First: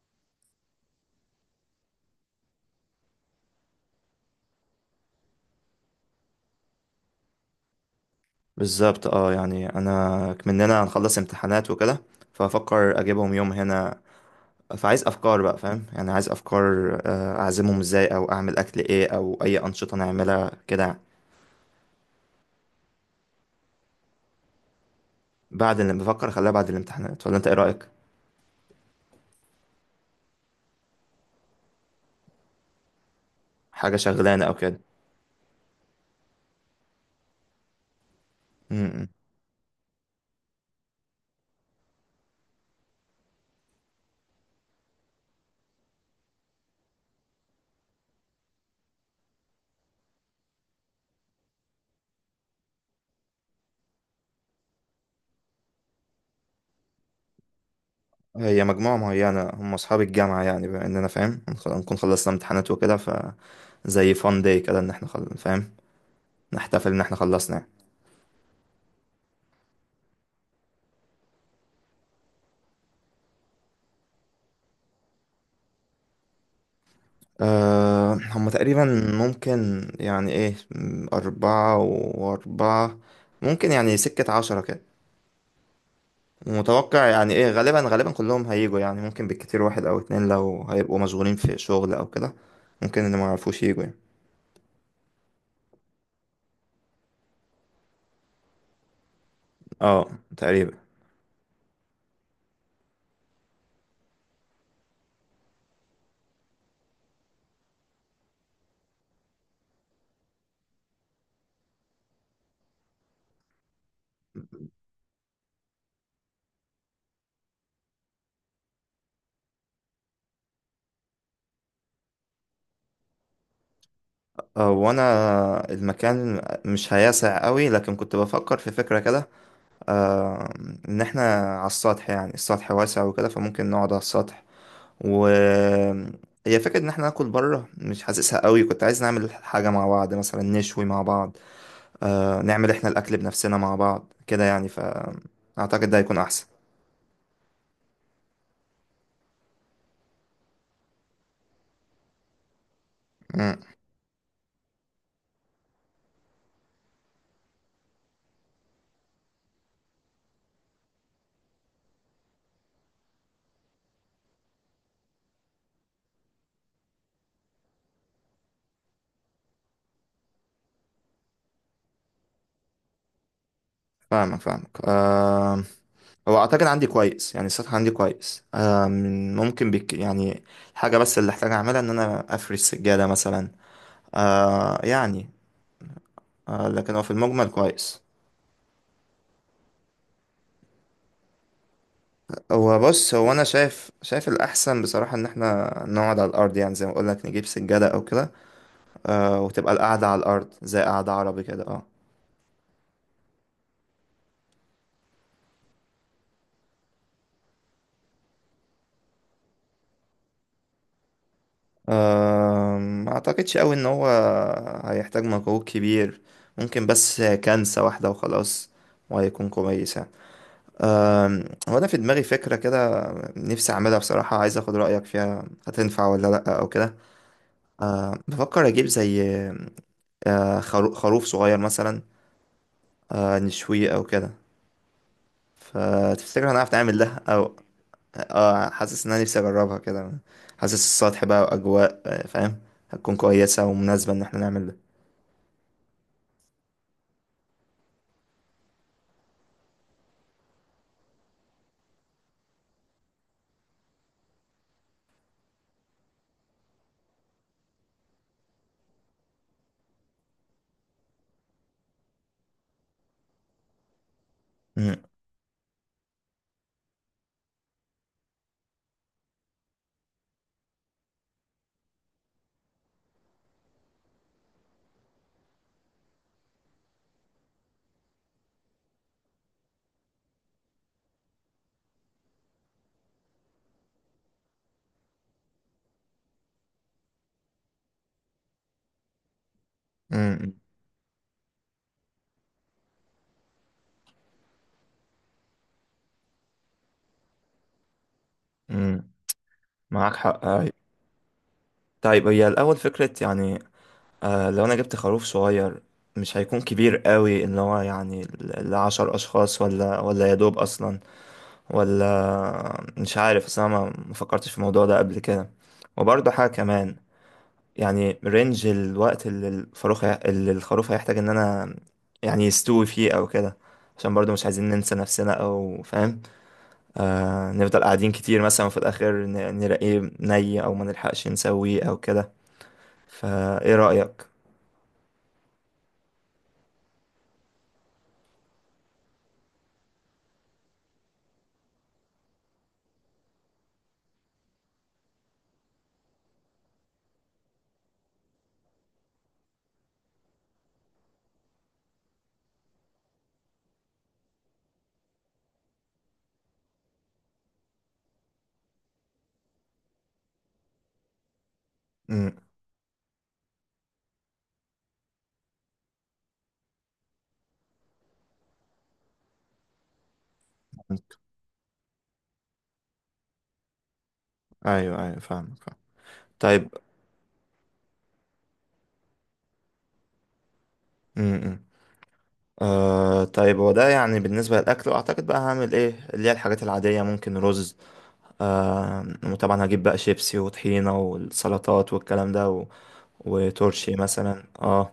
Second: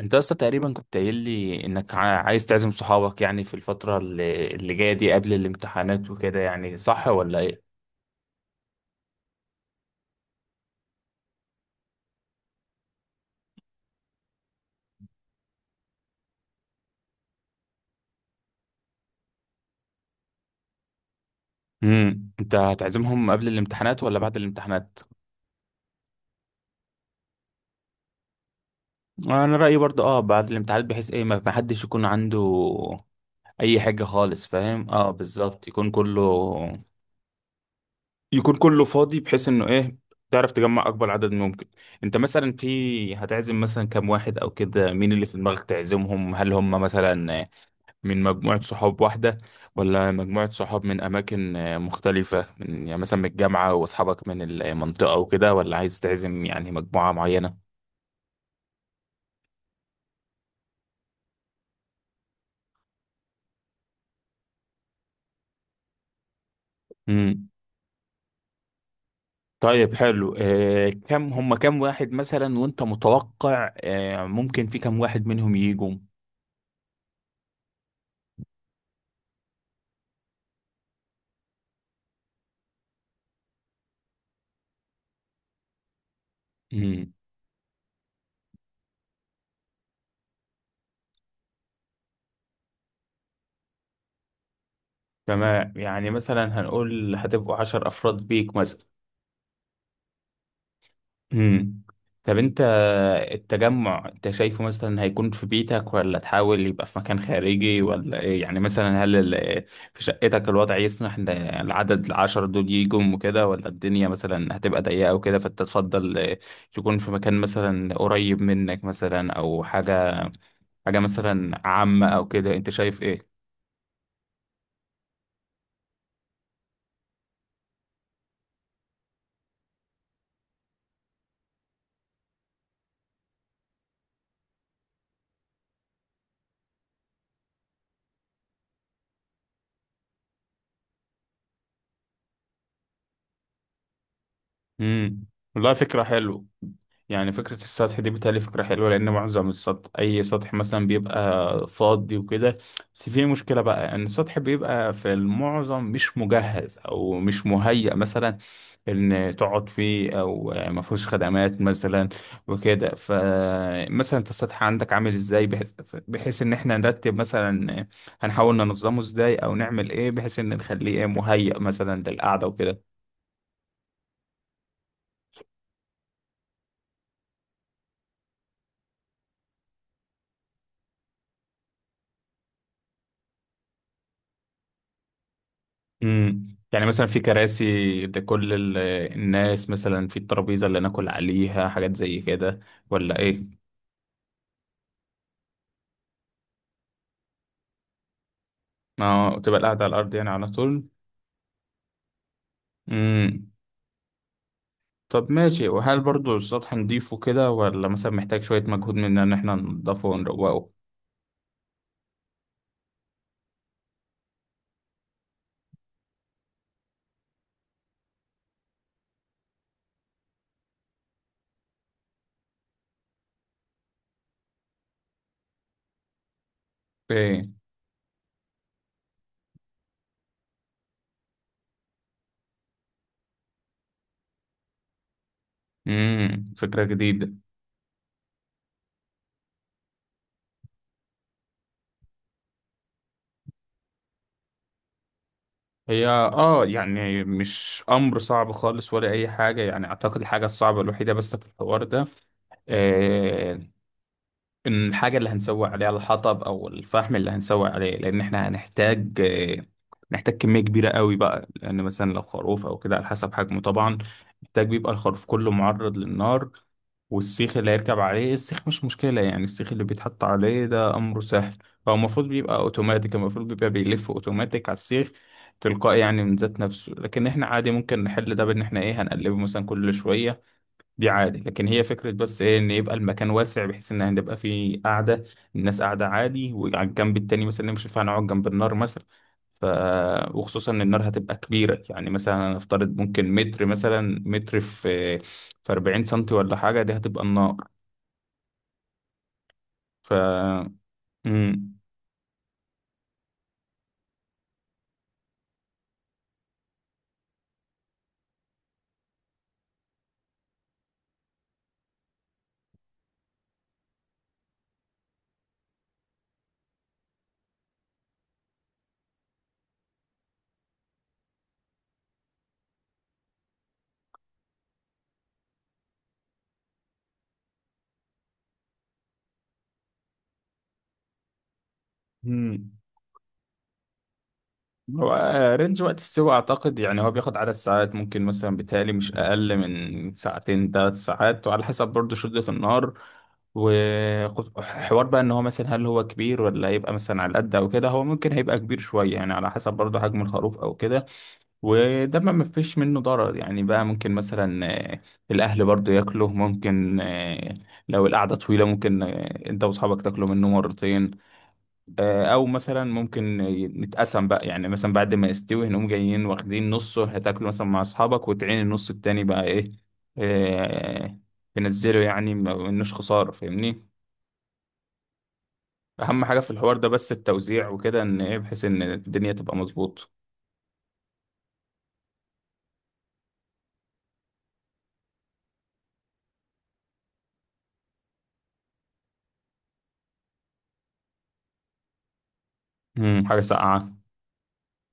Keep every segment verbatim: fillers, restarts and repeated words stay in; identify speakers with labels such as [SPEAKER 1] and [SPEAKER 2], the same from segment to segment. [SPEAKER 1] انت اصلا تقريبا كنت قايل لي انك ع- عايز تعزم صحابك يعني في الفترة اللي اللي جاية دي قبل الامتحانات وكده يعني صح ولا ايه؟
[SPEAKER 2] بالظبط، اه يعني انا مننا هنخلص امتحانات وكده، فافكر اجيبهم يوم هنا. فعايز افكار بقى، فاهم؟ يعني عايز افكار، آه، اعزمهم ازاي، او اعمل اكل ايه، او اي انشطة نعملها كده يعني.
[SPEAKER 1] امم انت هتعزمهم قبل الامتحانات ولا بعد الامتحانات؟
[SPEAKER 2] بعد، اللي بفكر اخليها بعد الامتحانات، ولا انت ايه رأيك؟
[SPEAKER 1] انا رأيي برضه اه بعد الامتحانات بحيث ايه ما ما حدش يكون عنده اي
[SPEAKER 2] حاجة
[SPEAKER 1] حاجة
[SPEAKER 2] شغلانة
[SPEAKER 1] خالص
[SPEAKER 2] او كده.
[SPEAKER 1] فاهم؟ اه بالظبط يكون كله يكون
[SPEAKER 2] م-
[SPEAKER 1] كله
[SPEAKER 2] م.
[SPEAKER 1] فاضي بحيث انه ايه تعرف تجمع اكبر عدد ممكن. انت مثلا في هتعزم مثلا كام واحد او كده، مين اللي في دماغك تعزمهم؟ هل هم مثلا من مجموعة صحاب واحدة، ولا مجموعة صحاب من أماكن آه، مختلفة، من يعني مثلا من الجامعة وأصحابك من المنطقة وكده، ولا عايز تعزم يعني مجموعة معينة؟
[SPEAKER 2] هي مجموعة معينة، هم اصحاب الجامعة يعني، بما اننا فاهم، هنخ- هنكون خلصنا امتحانات وكده، ف زي فان داي كده، ان احنا خل... فاهم، نحتفل ان احنا
[SPEAKER 1] مم.
[SPEAKER 2] خلصنا يعني.
[SPEAKER 1] طيب حلو، آه، كم هم، كم واحد مثلا، وأنت متوقع آه، ممكن في كم واحد منهم يجوا؟
[SPEAKER 2] أه هم تقريبا، ممكن يعني ايه، م، أربعة وأربعة، ممكن يعني سكة عشرة كده، ومتوقع
[SPEAKER 1] مم.
[SPEAKER 2] يعني ايه، غالبا غالبا كلهم هيجوا يعني، ممكن بالكتير واحد أو اتنين لو هيبقوا مشغولين في شغل أو كده. ممكن اللي معرفوش يجوا يعني.
[SPEAKER 1] تمام، يعني مثلا هنقول هتبقوا عشر أفراد بيك مثلا.
[SPEAKER 2] اه، تقريبا.
[SPEAKER 1] امم طب انت التجمع انت شايفه مثلا هيكون في بيتك ولا تحاول يبقى في مكان خارجي ولا ايه؟ يعني مثلا هل ال- في شقتك الوضع يسمح ان العدد العشرة دول يجوا وكده، ولا الدنيا مثلا هتبقى ضيقة وكده فانت تفضل يكون في مكان مثلا قريب منك، مثلا او حاجة حاجة مثلا عامة او كده؟ انت شايف ايه؟
[SPEAKER 2] أه وأنا، المكان مش هياسع قوي، لكن كنت بفكر في فكرة كده. أه إن احنا على السطح، يعني السطح واسع وكده، فممكن نقعد على السطح و، هي فكرة إن احنا ناكل بره، مش حاسسها قوي. كنت عايز نعمل حاجة مع بعض مثلا، نشوي مع بعض، آه نعمل احنا الأكل بنفسنا مع بعض كده يعني،
[SPEAKER 1] امم والله
[SPEAKER 2] فأعتقد ده
[SPEAKER 1] فكرة
[SPEAKER 2] هيكون
[SPEAKER 1] حلوة.
[SPEAKER 2] أحسن.
[SPEAKER 1] يعني فكرة السطح دي بتهيألي فكرة حلوة، لأن معظم السطح، أي سطح مثلا، بيبقى فاضي وكده. بس في مشكلة
[SPEAKER 2] مم،
[SPEAKER 1] بقى، إن السطح بيبقى في المعظم مش مجهز أو مش مهيأ مثلا إن تقعد فيه، أو ما فيهوش خدمات مثلا وكده. فمثلا أنت السطح عندك عامل إزاي، بحيث بحيث إن إحنا نرتب مثلا، هنحاول ننظمه إزاي أو نعمل إيه بحيث إن نخليه إيه، مهيأ مثلا للقعدة وكده؟
[SPEAKER 2] فاهمك فاهمك. آه هو أعتقد عندي كويس، يعني السطح عندي كويس. آه ممكن بك يعني. الحاجة بس اللي أحتاج أعملها إن أنا أفرش سجادة مثلا، آه يعني.
[SPEAKER 1] امم،
[SPEAKER 2] آه
[SPEAKER 1] يعني
[SPEAKER 2] لكن هو
[SPEAKER 1] مثلا
[SPEAKER 2] في
[SPEAKER 1] في
[SPEAKER 2] المجمل كويس.
[SPEAKER 1] كراسي لكل ال- الناس مثلا؟ في الترابيزة اللي ناكل عليها، حاجات زي كده
[SPEAKER 2] هو بص،
[SPEAKER 1] ولا
[SPEAKER 2] هو
[SPEAKER 1] ايه؟
[SPEAKER 2] انا شايف شايف الاحسن بصراحه، ان احنا نقعد على الارض يعني، زي ما اقول لك نجيب سجاده او كده.
[SPEAKER 1] اه،
[SPEAKER 2] آه
[SPEAKER 1] تبقى
[SPEAKER 2] وتبقى
[SPEAKER 1] القعدة على
[SPEAKER 2] القعده
[SPEAKER 1] الارض
[SPEAKER 2] على
[SPEAKER 1] يعني على
[SPEAKER 2] الارض، زي
[SPEAKER 1] طول.
[SPEAKER 2] قعده عربي كده اه
[SPEAKER 1] امم. طب ماشي، وهل برضو السطح نضيفه كده، ولا مثلا محتاج شوية مجهود مننا ان احنا ننضفه ونروقه؟
[SPEAKER 2] آه، ما اعتقدش قوي ان هو هيحتاج مجهود كبير. ممكن بس كنسه واحده وخلاص، وهيكون كويس يعني. آم، هو انا في دماغي فكره كده نفسي اعملها بصراحه، عايز اخد رايك فيها هتنفع ولا لا او كده؟
[SPEAKER 1] ايه.
[SPEAKER 2] آه بفكر اجيب زي، آه خرو- خروف صغير مثلا، آه نشويه او كده. فتفتكر
[SPEAKER 1] امم،
[SPEAKER 2] هنعرف
[SPEAKER 1] فكرة
[SPEAKER 2] نعمل ده
[SPEAKER 1] جديدة.
[SPEAKER 2] او؟ اه حاسس ان انا نفسي اجربها كده، حاسس السطح بقى واجواء، آه، فاهم، هتكون كويسة ومناسبة ان احنا نعمل ده.
[SPEAKER 1] هي اه يعني مش امر صعب خالص ولا اي حاجة. يعني اعتقد الحاجة الصعبة الوحيدة بس في الحوار ده، آه، إن الحاجة اللي هنسوي عليها الحطب أو الفحم اللي هنسوي عليه، لأن إحنا هنحتاج، آه، نحتاج كمية كبيرة قوي بقى، لأن مثلا لو خروف أو كده على حسب حجمه طبعا، محتاج بيبقى
[SPEAKER 2] مم،
[SPEAKER 1] الخروف كله معرض للنار. والسيخ اللي هيركب عليه، السيخ مش مشكلة يعني، السيخ اللي بيتحط عليه ده أمره سهل. هو المفروض بيبقى أوتوماتيك، المفروض بيبقى بيلف أوتوماتيك على السيخ تلقائي يعني من ذات نفسه. لكن إحنا عادي ممكن نحل ده بإن إحنا إيه، هنقلبه مثلا كل شوية. دي عادي. لكن هي فكرة بس ايه، ان يبقى المكان واسع بحيث ان هنبقى فيه قاعدة، الناس قاعدة عادي، وعلى الجنب التاني مثلا، مش ينفع نقعد جنب النار مثلا. ف
[SPEAKER 2] مم،
[SPEAKER 1] وخصوصا ان النار هتبقى كبيرة، يعني مثلا نفترض ممكن متر مثلا، متر في في أربعين سنتي ولا حاجة، دي هتبقى النار.
[SPEAKER 2] مم.
[SPEAKER 1] ف
[SPEAKER 2] معاك حق، أيوة.
[SPEAKER 1] مم.
[SPEAKER 2] طيب هي الأول فكرة يعني، آه لو أنا جبت خروف صغير مش هيكون كبير قوي، اللي هو يعني ل- لعشر أشخاص، ولا ولا يا دوب أصلا، ولا مش عارف. أصل أنا ما ما فكرتش في الموضوع ده قبل كده. وبرضه حاجة كمان، يعني رينج الوقت اللي الفاروخ هي- اللي الخروف هيحتاج ان انا يعني يستوي فيه او كده، عشان برضو مش عايزين ننسى نفسنا او فاهم، آه نفضل قاعدين كتير مثلا، وفي الاخر ن- نلاقيه ني او ما نلحقش نسويه او كده.
[SPEAKER 1] مم.
[SPEAKER 2] فايه رأيك؟
[SPEAKER 1] هو آه، رينج وقت السوق اعتقد يعني، هو بياخد عدد ساعات، ممكن مثلا بيتهيألي مش اقل من ساعتين ثلاث ساعات، وعلى حسب برضه شدة النار وحوار بقى ان هو مثلا هل هو كبير ولا هيبقى مثلا على قد او كده. هو ممكن هيبقى كبير شويه يعني، على حسب برضه حجم الخروف او كده. وده ما مفيش منه ضرر يعني بقى. ممكن مثلا، آه، الاهل برضه ياكله. ممكن آه، لو القعده طويله، ممكن آه، انت واصحابك تاكلوا منه مرتين. آه،
[SPEAKER 2] امم
[SPEAKER 1] او مثلا ممكن نتقسم بقى، يعني مثلا بعد ما يستوي هنقوم جايين واخدين نصه هتاكله مثلا مع اصحابك، وتعين النص التاني بقى ايه، آه، تنزله يعني، ما منوش خسارة فاهمني.
[SPEAKER 2] ايوه ايوه، فاهمك فاهم.
[SPEAKER 1] اهم حاجة في
[SPEAKER 2] طيب،
[SPEAKER 1] الحوار ده بس التوزيع وكده، ان ايه، بحيث ان الدنيا تبقى مظبوط.
[SPEAKER 2] امم آه طيب، هو ده يعني بالنسبة للأكل، وأعتقد بقى هعمل إيه اللي هي الحاجات العادية، ممكن رز، آه وطبعا هجيب بقى شيبسي، وطحينة، والسلطات والكلام ده،
[SPEAKER 1] مم، حاجة ساقعة.
[SPEAKER 2] وتورشي مثلا اه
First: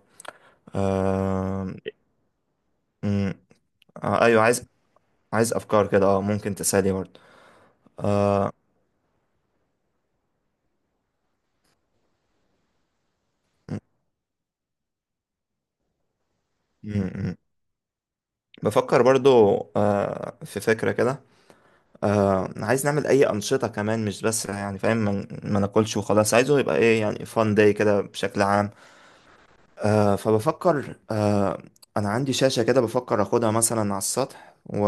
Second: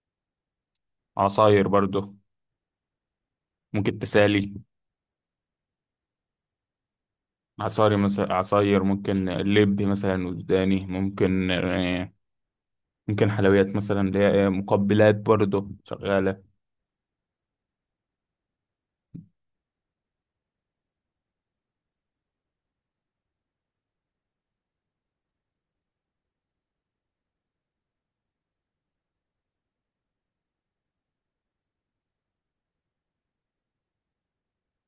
[SPEAKER 1] عصاير
[SPEAKER 2] آه
[SPEAKER 1] برضو
[SPEAKER 2] مم.
[SPEAKER 1] ممكن
[SPEAKER 2] آه ايوه،
[SPEAKER 1] تسالي.
[SPEAKER 2] عايز عايز افكار كده، اه ممكن تسالي برضه.
[SPEAKER 1] عصاري مثلا، عصاير، ممكن لب مثلا وجداني، ممكن آه، ممكن حلويات مثلا، اللي هي إيه، مقبلات برضو شغالة.
[SPEAKER 2] مم، مم. بفكر برضه، آه في فكره كده، آه عايز نعمل اي انشطه كمان، مش بس يعني فاهم ما ما ناكلش وخلاص، عايزه يبقى ايه يعني فان داي كده بشكل عام. آه فبفكر، آه انا عندي شاشه كده بفكر اخدها مثلا على السطح، و...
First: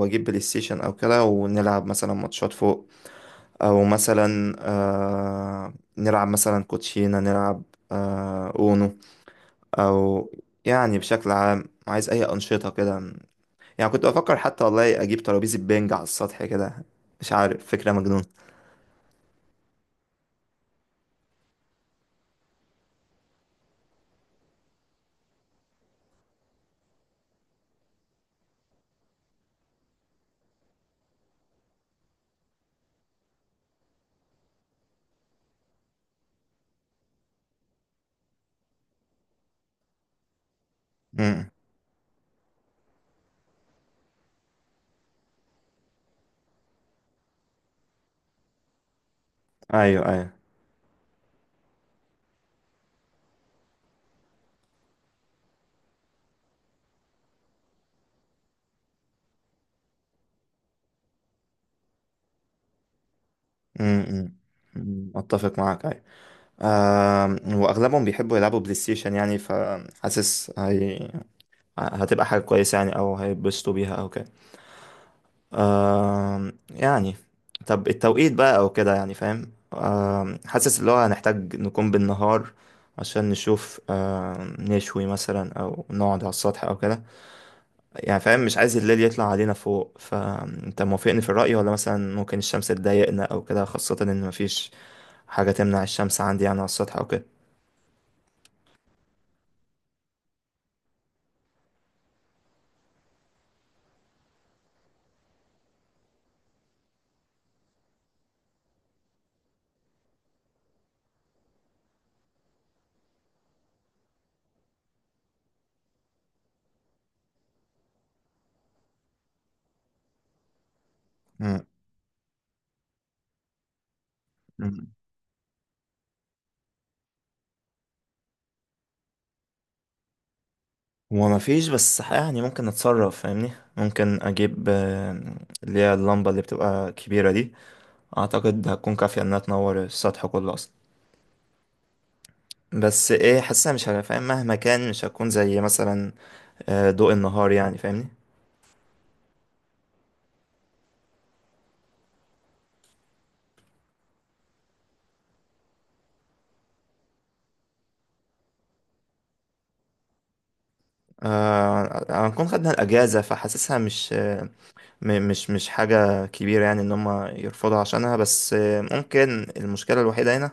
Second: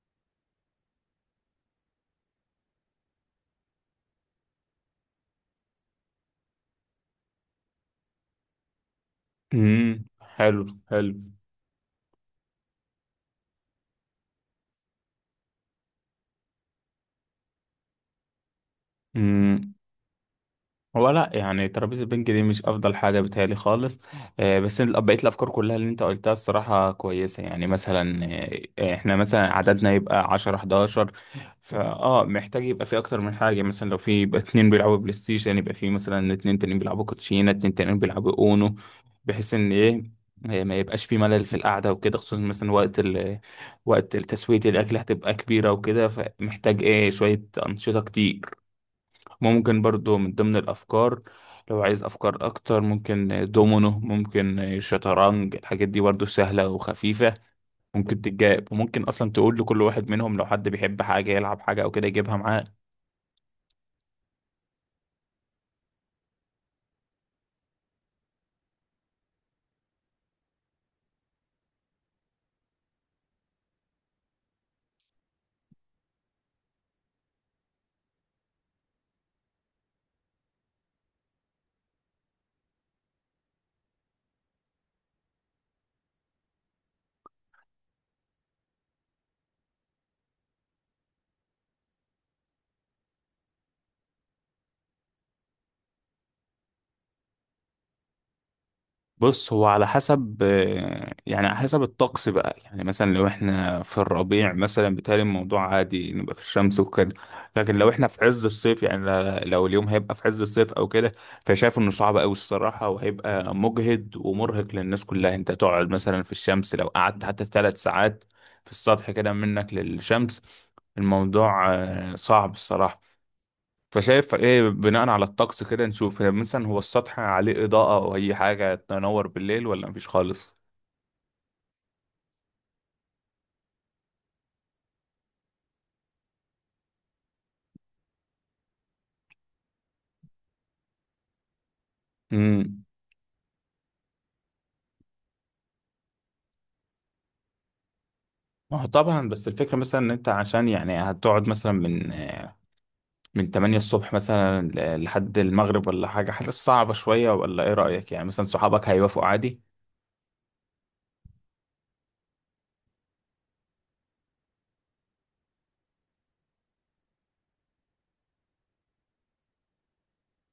[SPEAKER 2] واجيب بلاي ستيشن او كده، ونلعب مثلا ماتشات فوق، او مثلا آه نلعب مثلا كوتشينة، نلعب آه اونو،
[SPEAKER 1] امم،
[SPEAKER 2] او،
[SPEAKER 1] حلو
[SPEAKER 2] يعني
[SPEAKER 1] حلو.
[SPEAKER 2] بشكل عام عايز اي انشطة كده. يعني كنت بفكر حتى والله اجيب ترابيزة بينج على السطح كده، مش عارف، فكرة مجنون.
[SPEAKER 1] امم، هو لا يعني ترابيزة البنج دي مش أفضل حاجة بتهيألي خالص. آه، بس ال- بقية الأفكار كلها اللي أنت قلتها الصراحة كويسة. يعني مثلا آه، إحنا مثلا عددنا يبقى عشرة حداشر، فأه محتاج يبقى في أكتر من حاجة. مثلا لو في يبقى اتنين بيلعبوا بلاي ستيشن، يبقى في مثلا اتنين تانيين بيلعبوا كوتشينة، اتنين تانيين بيلعبوا أونو، بحيث إن إيه، آه، ما يبقاش في ملل
[SPEAKER 2] امم
[SPEAKER 1] في القعدة وكده، خصوصا مثلا وقت ال وقت تسوية الأكل هتبقى كبيرة وكده، فمحتاج إيه شوية أنشطة كتير. ممكن
[SPEAKER 2] ايوه
[SPEAKER 1] برضو من
[SPEAKER 2] ايوه،
[SPEAKER 1] ضمن الأفكار، لو عايز أفكار أكتر، ممكن دومينو، ممكن شطرنج، الحاجات دي برضو سهلة وخفيفة ممكن تتجاب. وممكن أصلا تقول لكل واحد منهم لو حد بيحب حاجة يلعب حاجة أو كده يجيبها معاه.
[SPEAKER 2] امم أمم، اتفق معاك، ايوه آه واغلبهم بيحبوا يلعبوا بلاي ستيشن يعني، فحاسس هي هتبقى حاجة كويسة يعني، او هيتبسطوا بيها او كده. آم، يعني. طب التوقيت بقى او كده، يعني فاهم، آم، حاسس اللي هو هنحتاج نكون بالنهار، عشان نشوف، آم، نشوي مثلا، او نقعد على السطح او كده، يعني فاهم مش عايز الليل يطلع علينا فوق. فانت موافقني في الرأي، ولا مثلا ممكن الشمس تضايقنا او كده، خاصة ان مفيش حاجة تمنع الشمس عندي يعني على السطح او كده؟
[SPEAKER 1] بص، هو على حسب آه، يعني على حسب الطقس بقى. يعني مثلا لو احنا في الربيع مثلا، بيتهيألي الموضوع عادي، نبقى في الشمس وكده. لكن لو احنا في عز الصيف، يعني ل- لو اليوم هيبقى في عز الصيف او كده، فشايف انه صعب قوي الصراحة، وهيبقى مجهد ومرهق للناس كلها انت تقعد مثلا في الشمس. لو قعدت حتى ثلاث ساعات في السطح كده منك للشمس،
[SPEAKER 2] مم.
[SPEAKER 1] الموضوع آه، صعب الصراحة. فشايف ايه
[SPEAKER 2] مم.
[SPEAKER 1] بناء على الطقس كده نشوف؟ هي مثلا، هو السطح عليه إضاءة أو أي حاجة تنور بالليل، ولا مفيش خالص؟
[SPEAKER 2] هو مفيش، بس يعني ممكن نتصرف فاهمني. ممكن اجيب آم، اللي هي اللمبة اللي بتبقى كبيرة دي، اعتقد هتكون كافية انها تنور السطح كله اصلا.
[SPEAKER 1] امم.
[SPEAKER 2] بس ايه، حاسسها مش هبقى فاهم، مهما كان مش هتكون زي مثلا آه، ضوء النهار، يعني فاهمني.
[SPEAKER 1] ما هو طبعا. بس الفكرة مثلا ان انت عشان يعني هتقعد مثلا من من تمانية الصبح مثلا لحد المغرب ولا حاجة، حاسس صعبة شوية، ولا ايه رأيك؟ يعني مثلا صحابك هيوافقوا عادي؟
[SPEAKER 2] آه هنكون خدنا الاجازة، فحاسسها مش، آه، م- مش مش حاجة كبيرة يعني ان هم يرفضوا عشانها. بس آه، ممكن المشكلة الوحيدة هنا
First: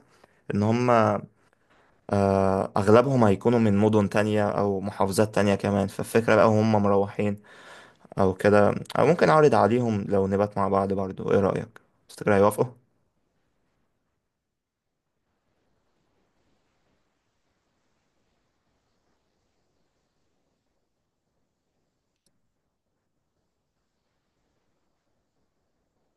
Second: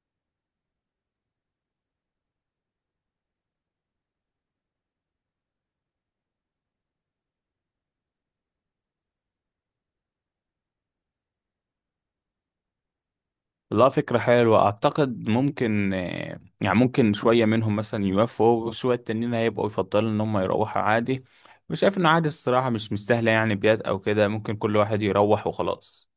[SPEAKER 2] ان هم، آه، اغلبهم هيكونوا من مدن تانية او محافظات تانية كمان، فالفكرة بقى هم مروحين او كده. او ممكن اعرض عليهم لو نبات مع بعض برضو، ايه رأيك؟ تفتكر هيوافقوا؟
[SPEAKER 1] لا، فكرة حلوة أعتقد. ممكن آه، يعني ممكن شوية منهم مثلا يوافقوا، وشوية التانيين هيبقوا يفضلوا إن هم يروحوا عادي. وشايف إنه عادي الصراحة، مش مستاهلة يعني بيات أو كده، ممكن كل واحد يروح وخلاص.